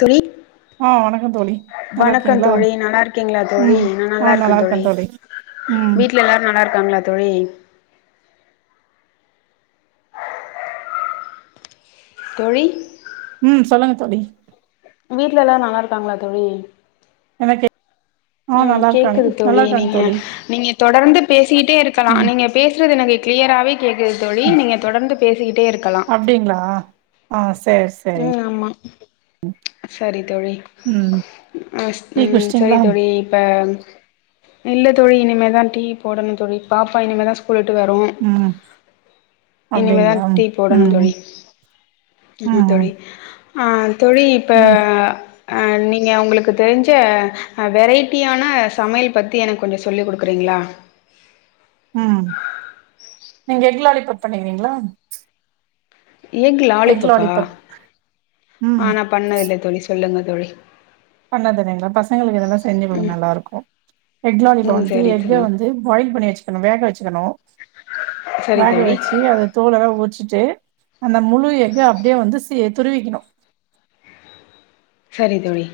தோழி ஆ வணக்கம் தோழி நல்லா வணக்கம் இருக்கீங்களா தோழி நல்லா இருக்கீங்ளா தோழி ம் நா ஆ நல்லா இருக்கன் இருக்கே தோழி ம் வீட்ல எல்லாரு நல்லா இருக்காங்களா தோழி தோழி ம் சொல்லுங்க தோழி வீட்ல எல்லாரு நல்லாருக்காங்ளா தோழி எனக்கு ம் கேக்குது தோழி இருக்காங்க நீங்க தோழி நீங்க தொடர்ந்து பேசிட்டே இருக்கலா ம் நீங்க பேசறது எனக்கு கிளியராவே கேக்குது தோழி நீங்க தொடர்ந்து பேசிகிட்டே இருக்கலா அப்டிங்ளா ஆ சேர் சே ம் ஆமா சரி தோழி ம் ம் டீ ம் சரி குடிச்சிட்டீங்களா தோழி இப்ப இல்ல தோழி இனிமேதா டீ போடணுந் தோழி பாப்பா இனிமேதா ஸ் ஸ்கூலுட்டு வரு ம் இனிமே தா அப்டிங்களா டீ போடணு ம் தோழி ஆமா ம் தோழி ஆ தோழி இப்ப ம் அ நீங்க ஒங்ளுக்கு தெரிஞ்ச வெரைட்டியான சமையல் பத்தி எனக்கு கொஞ்ச சொல்லிக் குடுக்குறீங்களா ம் நீங்க எக்லாலிப்பப் பண்ணிர்கிங்ளா எக் லாலிபப்பா லாலிபப் ம் ஆ நா பண்ணதில்ல தோழி சொல்லுங்க தோழி பண்ணதில்லைங்ளா பசங்களுக்கு இதெல்லா செஞ்சி குடுங்க ம் நல்லா இருக்கு எக் ம் லாலிபப்புக்கு சரி எக்க சொல்லுங் வந்து பாயில் பண்ணி வச்சுக்கணு வேக வச்சுக்கணு சரி வேக தோழி வச்சி அத தோலளா உரிச்சிட்டு அந்த முழு எக்க அப்டியே வந்து சி துருவிகிணு சரி தோழி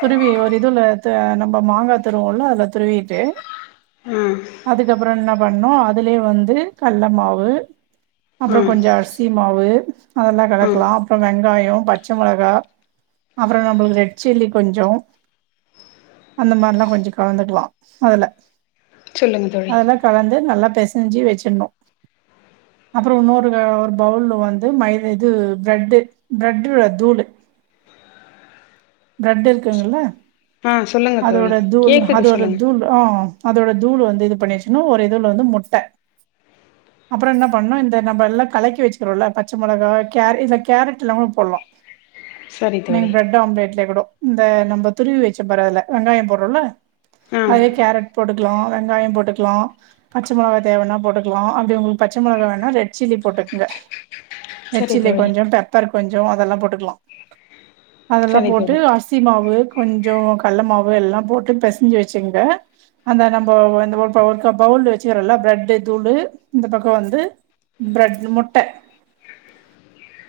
துருவி ஒரு இதுல த நம்ம மாங்கா துருவோல அதுல துருவிட்டு ஆ அதுக்கப்றோ என்ன பண்ணோ அதுலே வந்து கள்ள மாவு ஆ அப்றோ கொஞ்ச அரிசி மாவு அதெல்லா ஆ கலக்லா அப்றோ வெங்காயோ பச்ச மொளகா அப்றோ நம்ளுக்கு ரெட் சில்லி கொஞ்சோ அந்த மார்லா கொஞ்ச கலந்துக்லா அதுல சொல்லுங்க தோழி இப்ப வந்து நல்லா பெசஞ்சி வெச்சிட்ணு அப்றோ இன்னொரு பவுல்ல வந்து மைத இது பிரெட்டு் பிரெட்டுல தூளு பிரெட்டு இருக்குங்ல்ல ம் அதோட தூள் அதோட தூள் ஆ அதோட தூள் வந்து இது பண்ணியாச்னா ஒரு இதுல வந்து முட்ட அப்றோ என்ன பண்ணு இந்த நம்ம எல்லா கலக்கி வச்சுகறோல பச்ச மொளகா கேர இதுல கேரட்லாமே போட்லா சரி நீங்க தோழி பிரெட் ஆம்லெட்லே கூட இந்த நம்ம துருவி வச்ச பார் அதுல வெங்காய போட்றோல ஆ அதே கேரட் போட்டுக்லா வெங்காய போட்டுக்லா பச்ச மொளவா தேவனா போட்டுக்லா அப்டி ஒங்ளுக்கு பச்ச மொளகா வேணா ரெட் சில்லி போட்டுகுங்க ரெட் சரி சில்லி தோழி கொஞ்சோ பெப்பர் கொஞ்சோ அதெல்லா போட்டுக்லா அதெல்லா சரி போட்டு தோழி அரி சி மாவு கொஞ்சோ கள்ள மாவு எல்லா போட்டு பெசஞ்சி வச்சுகங்க அந்த நம்ம இந்த ப க பவுல்ல வச்சுகறோல பிரெட் தூளு இந்த பக்க வந்து பிரெட் முட்ட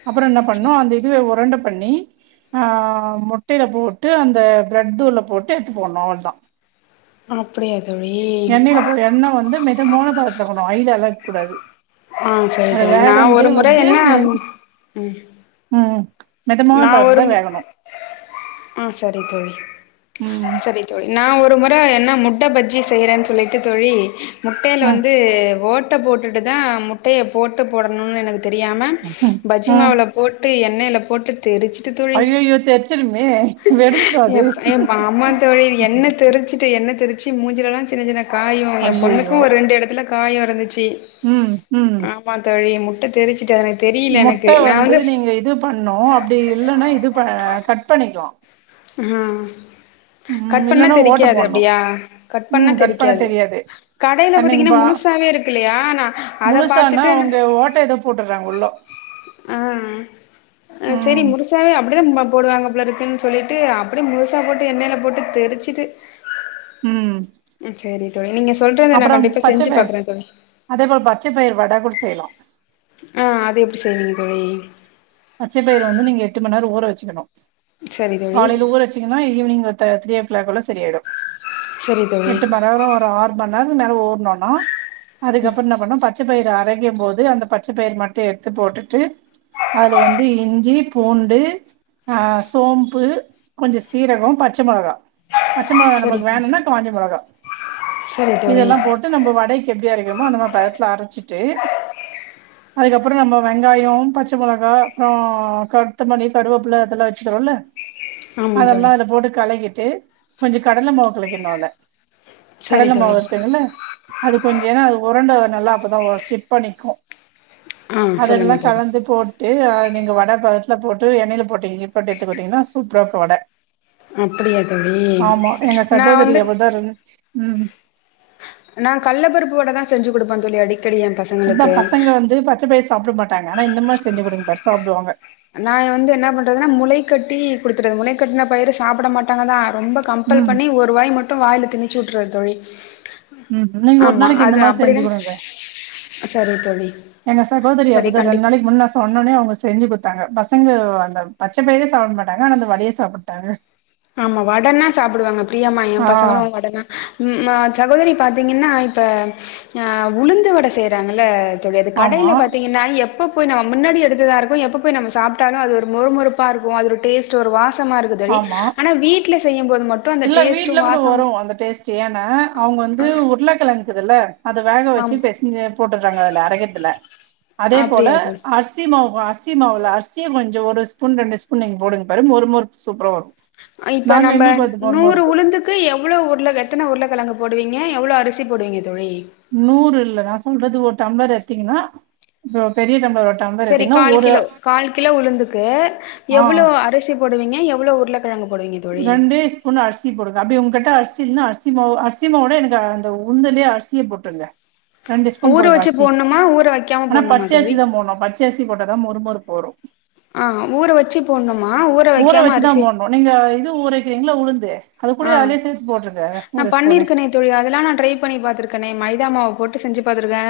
அப்றோ என்ன ச பண்ணு அந்த இதுவே ஒரண்ட பண்ணி ஆ முட்டைல போட்டு அந்த பிரெட் தூள போட்டு எடுத்து போணு அவ்ளதா அப்டியா தோழி போ எண்ணெ வந்து மிதமான பதத்துல இருக்குணு ஹய்லலா வெக்கூடாது ஆ சரி அது தோழி நா வேகந்தே ஒரு முறை வந்து என்ன நி ம் ம் மிதமான நா பதத்துல ஒரு தா வேகணு அ சரி தோழி ம் சரி தோழி நா ஒரு முற என்னா முட்ட பஜ்ஜி செய்றேன் சொல்லிட்டு தோழி முட்டைல ம் வந்து ஓட்ட போட்டுட்டு தா முட்டைய போட்டு போடணுனு எனக்கு தெரியாம ம் பஜ்ஜி ம் மாவுல போட்டு எண்ணெய்ல போட்டு தெரிச்சிட்டு தோழி ஐயையோ தெரிச்சிருமே வெடிஞ்சிடு எ அது ஆமா தோழி எண்ணெ தெரிச்சி ட்டு எண்ணெ தெருச்சி மூஞ்சிலலா சின்ன சின்ன காயோ ஏ பொண்ணுக்கு ஐயையோ ஒரு ரெண்டு எடத்துல காய இருந்துச்சி ம் ம் மா தோழி முட்ட தெரிச்சிட்டு அதன முட்ட வந்து நீங்க இது பண்ணு அப்டி இல்லன்னா இது ப கட் பண்ணிக்கலா ம் ம் கட் பண்ணா இல்லன்னா ஓட்ட தெரிக்காது போட்ணு அப்டியா கட் பண்ணா ம் பண்ண தெரிக்காது தெரியாது கடையில பாத்தீங்கன்னா கண்ணிங்பா முழுசாவே இருக்குலையா நா அத முழுசானா பாத்துட்டு அவங்க ஓட்ட ஏதோ போட்டுறாங்க உள்ளோ ஆ ஆ சரி ம் முருசாவே அப்டிதா ப போடுவாங்க போல இருக்குன் சொல்லிட்டு அப்டி முழுசா போட்டு எண்ணெய்ல போட்டு தெரிச்சுட்டு ம் சேரி தோழி நீங்க சொல்றத ந அப்புறம் கண்டிப்பா பச்ச செஞ்சு பயிர் பாக்குற தொழி அதே போல பச்ச பயிரு வட கூட செய்யலா ஆ அது எப்டி செய்வீங்க தோழி பச்ச பயிரு வந்து நீங்க எட்டு மண்நேர ஊற வச்சுக்கணு சரி தோழி காலையில் ஊற வச் சிங்கன்னா ஈவினிங் ஒரு த த்ரீ ஓ கிளாக்குல்ல சரியாயிடு சரி தோழி எட்டு மரர ஒரு ஆறு ஒரு மண் நேர்த்துக்கு மேல ஊர்னோன்னா அதுக்கப்பற என்ன பண்ணு ப ச்ச பயிரு அரைக்கும் போது அந்த பச்ச பயிர் மட்டு எத்து போட்டுட்டு அதுல வந்து இஞ்சி பூண்டு ஆ சோம்பு கொஞ்ச சீரகோ பச்ச மெளகா பச்ச மெளக சரி நமக் தோழி வேணுனா காஞ்சமெளா சரி இது தோழி எல்லா போட் டு நம்ம வடைக்கு எப்படி அறைக்கிறோமோ அந்த மா பதத்துல அரச்சிட்டு அதுக்கப்பறோ நம்ம வெங்காயோ பச் பச்ச மிளகா அப்புறோ கருத்தமணி கருவேப்பில அதெல்லா வச்சுக்கரோல்ல ஆமா அதல்லா தோழி அதல போட்டு கலகிட்டு கொஞ்ச கடல மாவ் கலக்கிடணு அதுல சரி கடல தோழி மாவு இருக்குங்கல்ல அது கொஞ்ச ஏன்னா அது உறண்ட நல்லா அப்பதா ஒர் சிப்பா நிக்கு ஆ அதெல்லா சொல்லுங்க தோழி கலந்துட் போட்டு அது நீங்க வட பதத்துல போட்டு எண்ணெயில போட்டீங்கப்போட்டு எத்துக் பாத்தீங்கன்னா சூப்பரா இக்கு வட அப்படியா தோழி ஆமா எங்க நா சகோதரி வந்து அப்படித்தா இருக்கணுன் ம் நா கள்ள பருப்பு வட தா செஞ்சு கொடுப்பே தோழி அடிக்கடி எ பச அதா பசங்க வந்து பச்ச பயிர் சாப்பட மாட்டாங்க ஆனா இந்த மார் செஞ்சு கொடுங்க பார் சாப்டுவாங்க நா வந்து என்ன பண்றதுன்னா முளைக்கட்டி கொடுத்துறது முளைக்கட்ன பயிர சாப்பட மாட்டாங்க தா ரொம்ப கம்பல் ம் பண்ணி ஒரு வாய் மட்டு வாயில திணிச்சு உட்ருவ தோழி ம் நீங்க ஒரு ஆமா நாளைக்கு இந்த அது மார் செஞ்சு அப்படிதா கொடுங்க சரி தோழி எங்க சகோதரி சரி அப்போதா ரெண் கண்டிப்பா நாளைக் முன்ன சொன்னோனே அவங்க செஞ்சு குத்தாங்க பசங்க அந்த பச்ச பயிரே சாப் மாட்டாங்க ஆனா அந்த வடைய சாப்புட்டாங்க ஆமா வடன்னா சாப்புடுவாங்க பிரியம்மா எ ஆ பசங்கங்களு வடன்னா ம் அ சகோதரி பாத்தீங்கன்னா இப்ப ஆ உளுந்து வட செய்றாங்கல்ல தோழி அது ஆமா கடையில பாத்தீங்கன்னா எப் எப்ப போய் நம் முன்னாடி எடுத்ததா இருக்கு எப்ப போய் நம்ம சாப்ட்டாலு அது ஒரு மொறு மொறுப்பா இருக்கு அதோட டேஸ்ட் டு ஒரு வாசமா இருக்கு தோழி ஆமா ஆனா வீட்டுல செய்யும்போது மட் இல்ல வீட்டுல கூட வரு அந்த டேஸ்ட்டு ஏன்னா அவங்க வந்து உருளக்கிழங்குக்குதுல்ல அது வேக ஆமா வச்சு பெஸ்ஞ்சு போட்டுற்றாங்க அதல அரக்கத்துல அதே போல அப்டியா தோழி அரிசிமாவு அரிசி சி மாவுல அரிசிய கொஞ்சோ ஒரு ஸ்பூன் ரெண்டு ஸ்பூன் நீங் போடுங் பாரு மொறு மொரூப் சூப்பரரா வரு இப்ப நாங்க நம்ம எங்களுக்கு வருது மொறு நூறு மொறுப்பு ஊ ளுந்துக்கு எவ்வளோ உருள எத்தன உருளக்கெழங்கு போடுவீங்க எவ்ளோ அரிசி போடுவீங்க தோழி நூறு இல்ல நா சொல்றது ஓர் டம்ளர் எத்தீங்கன்னா இப்ப பெரிய டம்ளர் ஓ செரி கால் கிலோ கால் கிலோ உளுந்துக்கு ஆ எவ்ளோ அரிசி போடுவீங்க எவ்ளோ உருள கிழங்கு போடுவீங்க தோழி ரண்டேஸ் ன்னு அரிசி போடுங்க அப்டி உங்ககிட்ட அரிசில்ன்னா அரிசி அசிமாவோ அரிசி அசிமாவோட எனக்கு அந்த உளுந்தலேயே அரிசிய போடுங்க ரெண்டு ஸ்பூன் ஊற போடுங்க வச்சு அரிசி போடணுமா ஊற வைக்காம ஆனா போடணுமா பச்ச அரிசி தோழி தான் போடன்னு பச்ச அரிசி போட்ட தான் மொறு மொறுப்பு வரும் ஆ ஊற வச்சு போடணுமா ஊற வைக்காம வச்சுதா அரிசி போட்ணு நீங்க இது ஊரைக்கிறீங்களா உளுந்து அது கூட ஆ அதிலேயே சேர்த்து போட்டுருங்க நா ஒரு ஸ்பூனு பண்ணிருக்கனே தோழி அதெல்லா நான் ட்ரை பண்ணி பாத்துருக்கேனே மைதா மாவு போட்டு செஞ்சு பாத்துருக்கே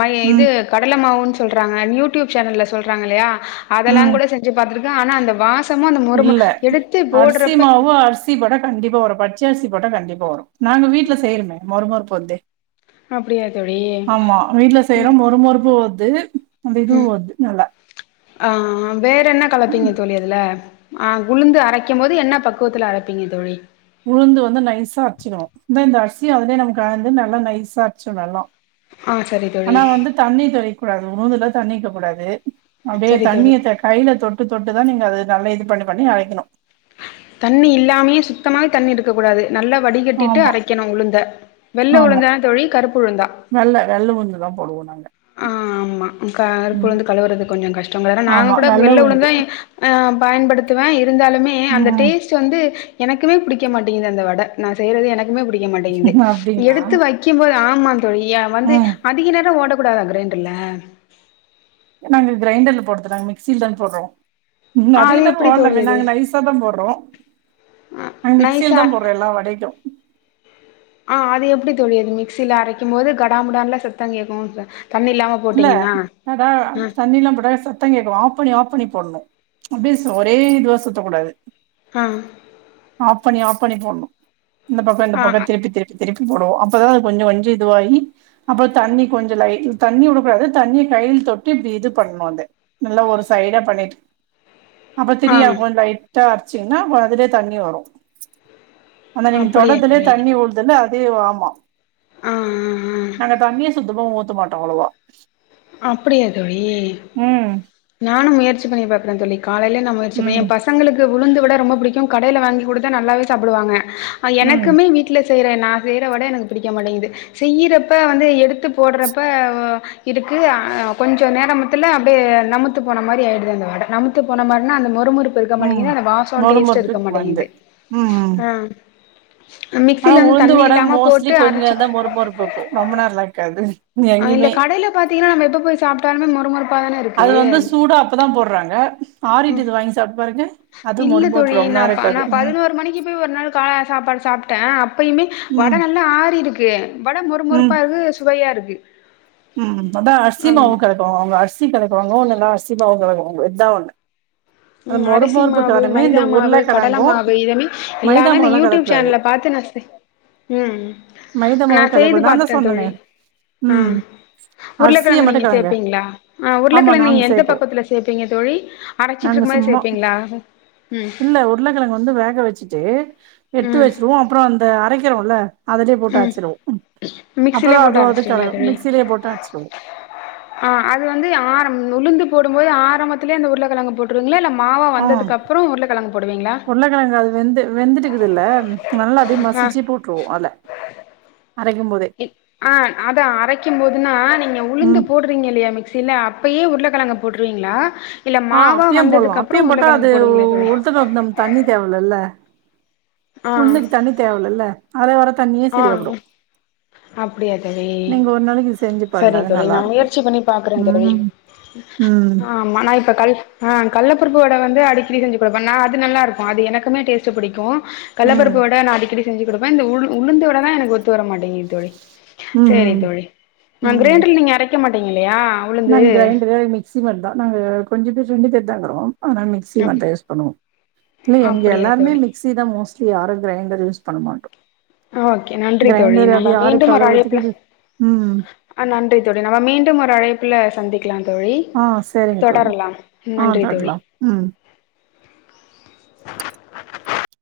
மை இது ம் கடலமாவுனு சொல்றாங்க யூடூயூப் சேனல் சொல்றாங்க இல்லையா அதெல்லா ம் கூட செஞ்சு பாத்துருக்க ஆனா அந்த வாச சுத்தமா அந்த மொறு இல்ல மொறு எடுத்து அரிசி போடுறப்ப மாவு அரிசி போடா கண்டிப்பா வரும் பச்ச அரிசி போட்டா கண்டிப்பா வரும் நாங்க வீட்ல செய்யருமே மொறு மொறு பொந்து அப்டியா ஆமா வீட்டுல தோழி செய்யறோ மொறு மொறுப்பு வருது அந்த இதுவு வருது நல்லா ஆ வேற என்ன கலப்பீங்க தோழி அதுல ஆ உளுந்து அரைக்கும் போது என்ன பக்குவத்துல அரைப்பீங்க தோழி உளுந்து வந்து நைசா அரச்சிடுவோ இந்த இந்த அரிசியும் அதிலே நம்ம கலந்து நல்லா நைசா அரச்சிடுவே எல்லா ஆ செரி தோழி ஆனா வந்து தண்ணி தெளிக்ககூடாது உளுந்துல தண்ணி இருக்க கூடாது அப்டியே சரி தோழி தண்ணிய தக் கையில தொட்டு தொட்டு தா நீங்க அத நல்லா இது பண்ணி பண்ணி அரைக்கனும் தண்ணி இல்லாமே சுத்தமா தண்ணி இருக்க கூடாது நல்ல வடிகட்டிட்டு ஆமா அரைக்கணும் உளுந்த‌ வெள்ள உளுந்தா தோழி கருப்பு உளுந்தா நல்ல வெள்ள உளுந்துதா போடுவோம் நாங்க ஆ ஆ ஆமா கருப்பு ம் உளுந்து கழுவுறது கொஞ்சோ கஷ்டம் வேற நாங்க ஆமா கூட வெள்ள உளுந்து உளுந்தா ஆ பயன்படுத்துவேன் இருந்தாலுமே அந்த ம் டேஸ் ட்டு வந்து எனக்குமே புடிக்க மாட்டேங்குது அந்த வட நா செய்யறது எனக்குமே புடிக்க மாட்டேங்குது அப்டிங்களா எடுத்து வை க்கும் போது ஆமா தோழி வந்து ம் அதிக நேரம் ஓடக்கூடாதா கிரைண்டர்ல நாங்க கிரைண்டர்ல போடுறதில்ல மிக்சியில தா போடுறோம் ம் ஆ அதிக அது நேரோ எப்டி தோழி ஓடலாமே அது நாங்க நைசா தா போடுறோ ஆ நா மிக்சியில நைஸா தா போடுறோ எல்லா வடைக்கும் ஆ அது எப்டி தோழி அது மிக்சில அரைக்கும் போது கடாமுடான்ல சத்தம் கேட்கும் தண்ணியில்லாம இல்ல அதா தண்ணில்லா போட்டா சத் தங் கேக்கும் ஆஃப் பண்ணி ஆஃப் பண்ணி போடணும் அப்டியே ஒரே இதுவ சுத்தக்கூடாது ஆ ஆஃப் பண்ணி ஆஃப் பண்ணி போடணும் இந்த பக்கம் இந்த ஆ பக்கம் திருப்பி திருப்பி திருப்பி போடுவோம் அப்பதான் அது கொஞ்சோ கொஞ்சோ இதுவாகி அப்புறோ தண்ணி கொஞ்சோ லைட் தண்ணிவுடு கூடாது தண்ணி கையில் தொட்டு இப்டி இது பண்ணுவோ அது நல்லா ஒரு சைடா பண்ணிட்டு அப்ப ஆ ஆ திரியாப்போ லைட்டா அடிச்சீங்கன்னா அதுலயே தண்ணி வரும் ஆனா நீங்க அப்டியா தொடர்த்துலே தோழி தண்ணி ஊத் த்துணு அதே வா ஆம்மா ஆ ஆ ஆ நாங்க தண்ணியே சுத்தமா ஊத்த மாட்டோம் அவ்வளவா அப்டியா தோழி ம் நானும் முயற்சி பண்ணி பாக்குறேன் தோழி காலையில நம்ம முயற்சி ம் பண்ணி எ பசங்களுக்கு உளுந்து வட ரொம்ப புடிக்கும் கடையில வாங்கி கொடுத்த நல்லாவே சாப்பிடுவாங்க ஆ ம் எனக்குமே வீட்டு ல செய்யறேன் நா செய்ற வடை எனக்கு புடிக்க மாட்டேங்குது செய்யிறப்ப வந்து எடுத்து போடுறப்ப இருக்கு ஆ கொஞ்ச நேரம்த்தில அப்டியே நமுத்து போன மாரி ஆகிடுது அந்த வடை நமுத்து போன மாரினா அந்த மொறுமொறுப்பு இருக்க ம் மாட்டேங்குது அந்த வாசோ மொறு டேஸ்ட் இருக்க மொறுப்புக்கு வந்து மாட்டேங்குது ம் ம் ஆ மிக்சில வந்து தண்ணி இல்லாம போட்டு அரச்சு மேர் மேர்க்கும் ரொம்ப நல்லாருக்காது ஆ இல்ல கடையில பாத்தீங்கன்னா நம்ம எப்ப பேய் சாப்ட்டாலும் மொறு மொறுனு அது வந்து சூடா அப்பதா போடுறாங்க ஆரிட்டது வாங்கி சாப்ட்டு பாருங்க அது மொறு இல்ல தோழி மொறுப்பு ரொம்ப நா நேர நா இருக்காது ம் பதினோரு மணிக்கி போய்‌ ஒரு நாள் கால சாப்பாடு சாப்ட்டே அப்பயுமே வட ம் நல்லா ஆறி இருக்கு வட மொறு ம் மொறுப்பா இருக்கு சுவையா இருக்கு ம் அதா அரிசிமாவு ஆமா கலக்குவாங்க அவுங்க அரிசி கலக்குவாங்கோ இல்லன்னா அரிசிமாவ் கலக்குவாங்க இத்தா ஒண்ணு ம் அரிசி மாவு இந்த மைதா மாவு கடல உருளக்கெழங்கு மாவு இதமே மைதா இல்லாம இந்த மாவுலா யூடியூப் கலக்கக்கூடாது சேனல்ல பாத்து நா ம் மைதா நா மாவு செய்து கலக்கக்கூடாது நா தா பாத்துட்டே சொன்னனே தோழி ம் அரிசிய உருளக்கெழங்கு மட்டு நீங்க கலங்க சேப்பீங்களா ஆ ஆமா உருளக்கெழங்கு நாங்க நீங்க எந்த சேக்குவோ பக்குவத்துல சேப்பீங்க தோழி அரை ச்சிட்டு நாங்க இருக்கம்போதே சும்மா சேப்பீங்களா ம் இல்ல உருளக்கெழங்கு வந்து வேக வச்சுட்டு எடுத்து ம் வச்சிருவோ அப்றோ அந்த அரைக்கிறோல்ல அதுலயே போட்டு ம் அச்சுடுவோ அப்றோ மிக்சிலே போட்டு அதுவும் அது க அரச்சிருவீங்களா தோழி மிக்சியிலேயே போட்டு அச்சுடுவோ ஆ அது வந்து ஆ உளுந்து போடும் போது ஆரம்பத்துலயே அந்த உருளக்கெழங்க போட்டு ம் போடுவீங்களா உருளக்கெழங்க அது வெந்து வெந்துட்டுக்குதுல்ல நல்லா அப்டியே ஆஹா மசிச்சு போட்ருவோ அதுல அரைக்கும் போதே ஆ அத அரைக்கும் போதுனா நீங்க உளுந்து ம் போடு வீங்க இல்லையா மிக்சில அப்பயே உருளக்கெழங்க போட்ருவீங்களா ஆ அப்பயம் போட்லா அப்பியம் போட்டா அது போடுவீங்களா தோழி உளுத்தம் பருப்பு நம்ம தண்ணி தேவல்லல்ல ஆ உளுந்துக்கு தண்ணி தேவலல்ல அதில வர தண்ணியே சரியாப்படும் அப்டியா தோழி செஞ்சு பாருங்க சரி அது தோழி நல்லா நா இருக்கு முயற்சி பண்ணி பாக்குறே தோழி ம் ம் ஆமா நா இப்ப கல் அ கல்ல பருப்பு வட வந்து அடிக்கடி செஞ்சு குடுப்பன் நா அது நல்லாருக்கும் அது எனக்குமே டேஸ்ட்டு பிடிக்கும் கல்ல ம் பருப்பு வட நா அடிக்கடி செஞ்சு குடுப்பன் இந்த உ உளுந்து வடதா எனக்கு ஒத்துவர மாட்டேங்குது தோழி ம் சேரி ம் தோழி நா ம் கிரைண்ட்ருல நீங்க அரைக்க மாட்டீங்கில்லியா நாங்க கிரைண்ட்ரு மிக்சி மட்தா நாங்க கொஞ்ச பேர் ரெண்டு பேர்தாக்குறோ ஆனால மிக் க்சி அப் மட்டும் யூஸ் பண்ணுவோ இல்ல எங்க அப்படியா எல்லாருமே தோழி மிக்சி தா மோஸ்ட்லி யாரும் கிரைண்டர் யூஸ் பண்ண மாட்டோ ஓகே நன்றி தோழி கிரைண்டர் அது நம்ப யாரு மீண்டும் ஒரு அழைப்புல கழுவத்துக்கு அது ம் ஆ நன்றி தோழி நம்ம மீண்டும் ஒரு அழைப்புல சந்தி க்கலாந்தோழி ஆ சரிங்க தோழி தொடரலாம் ம் ஆ நன்றி தோழி தட்டலாம் ம்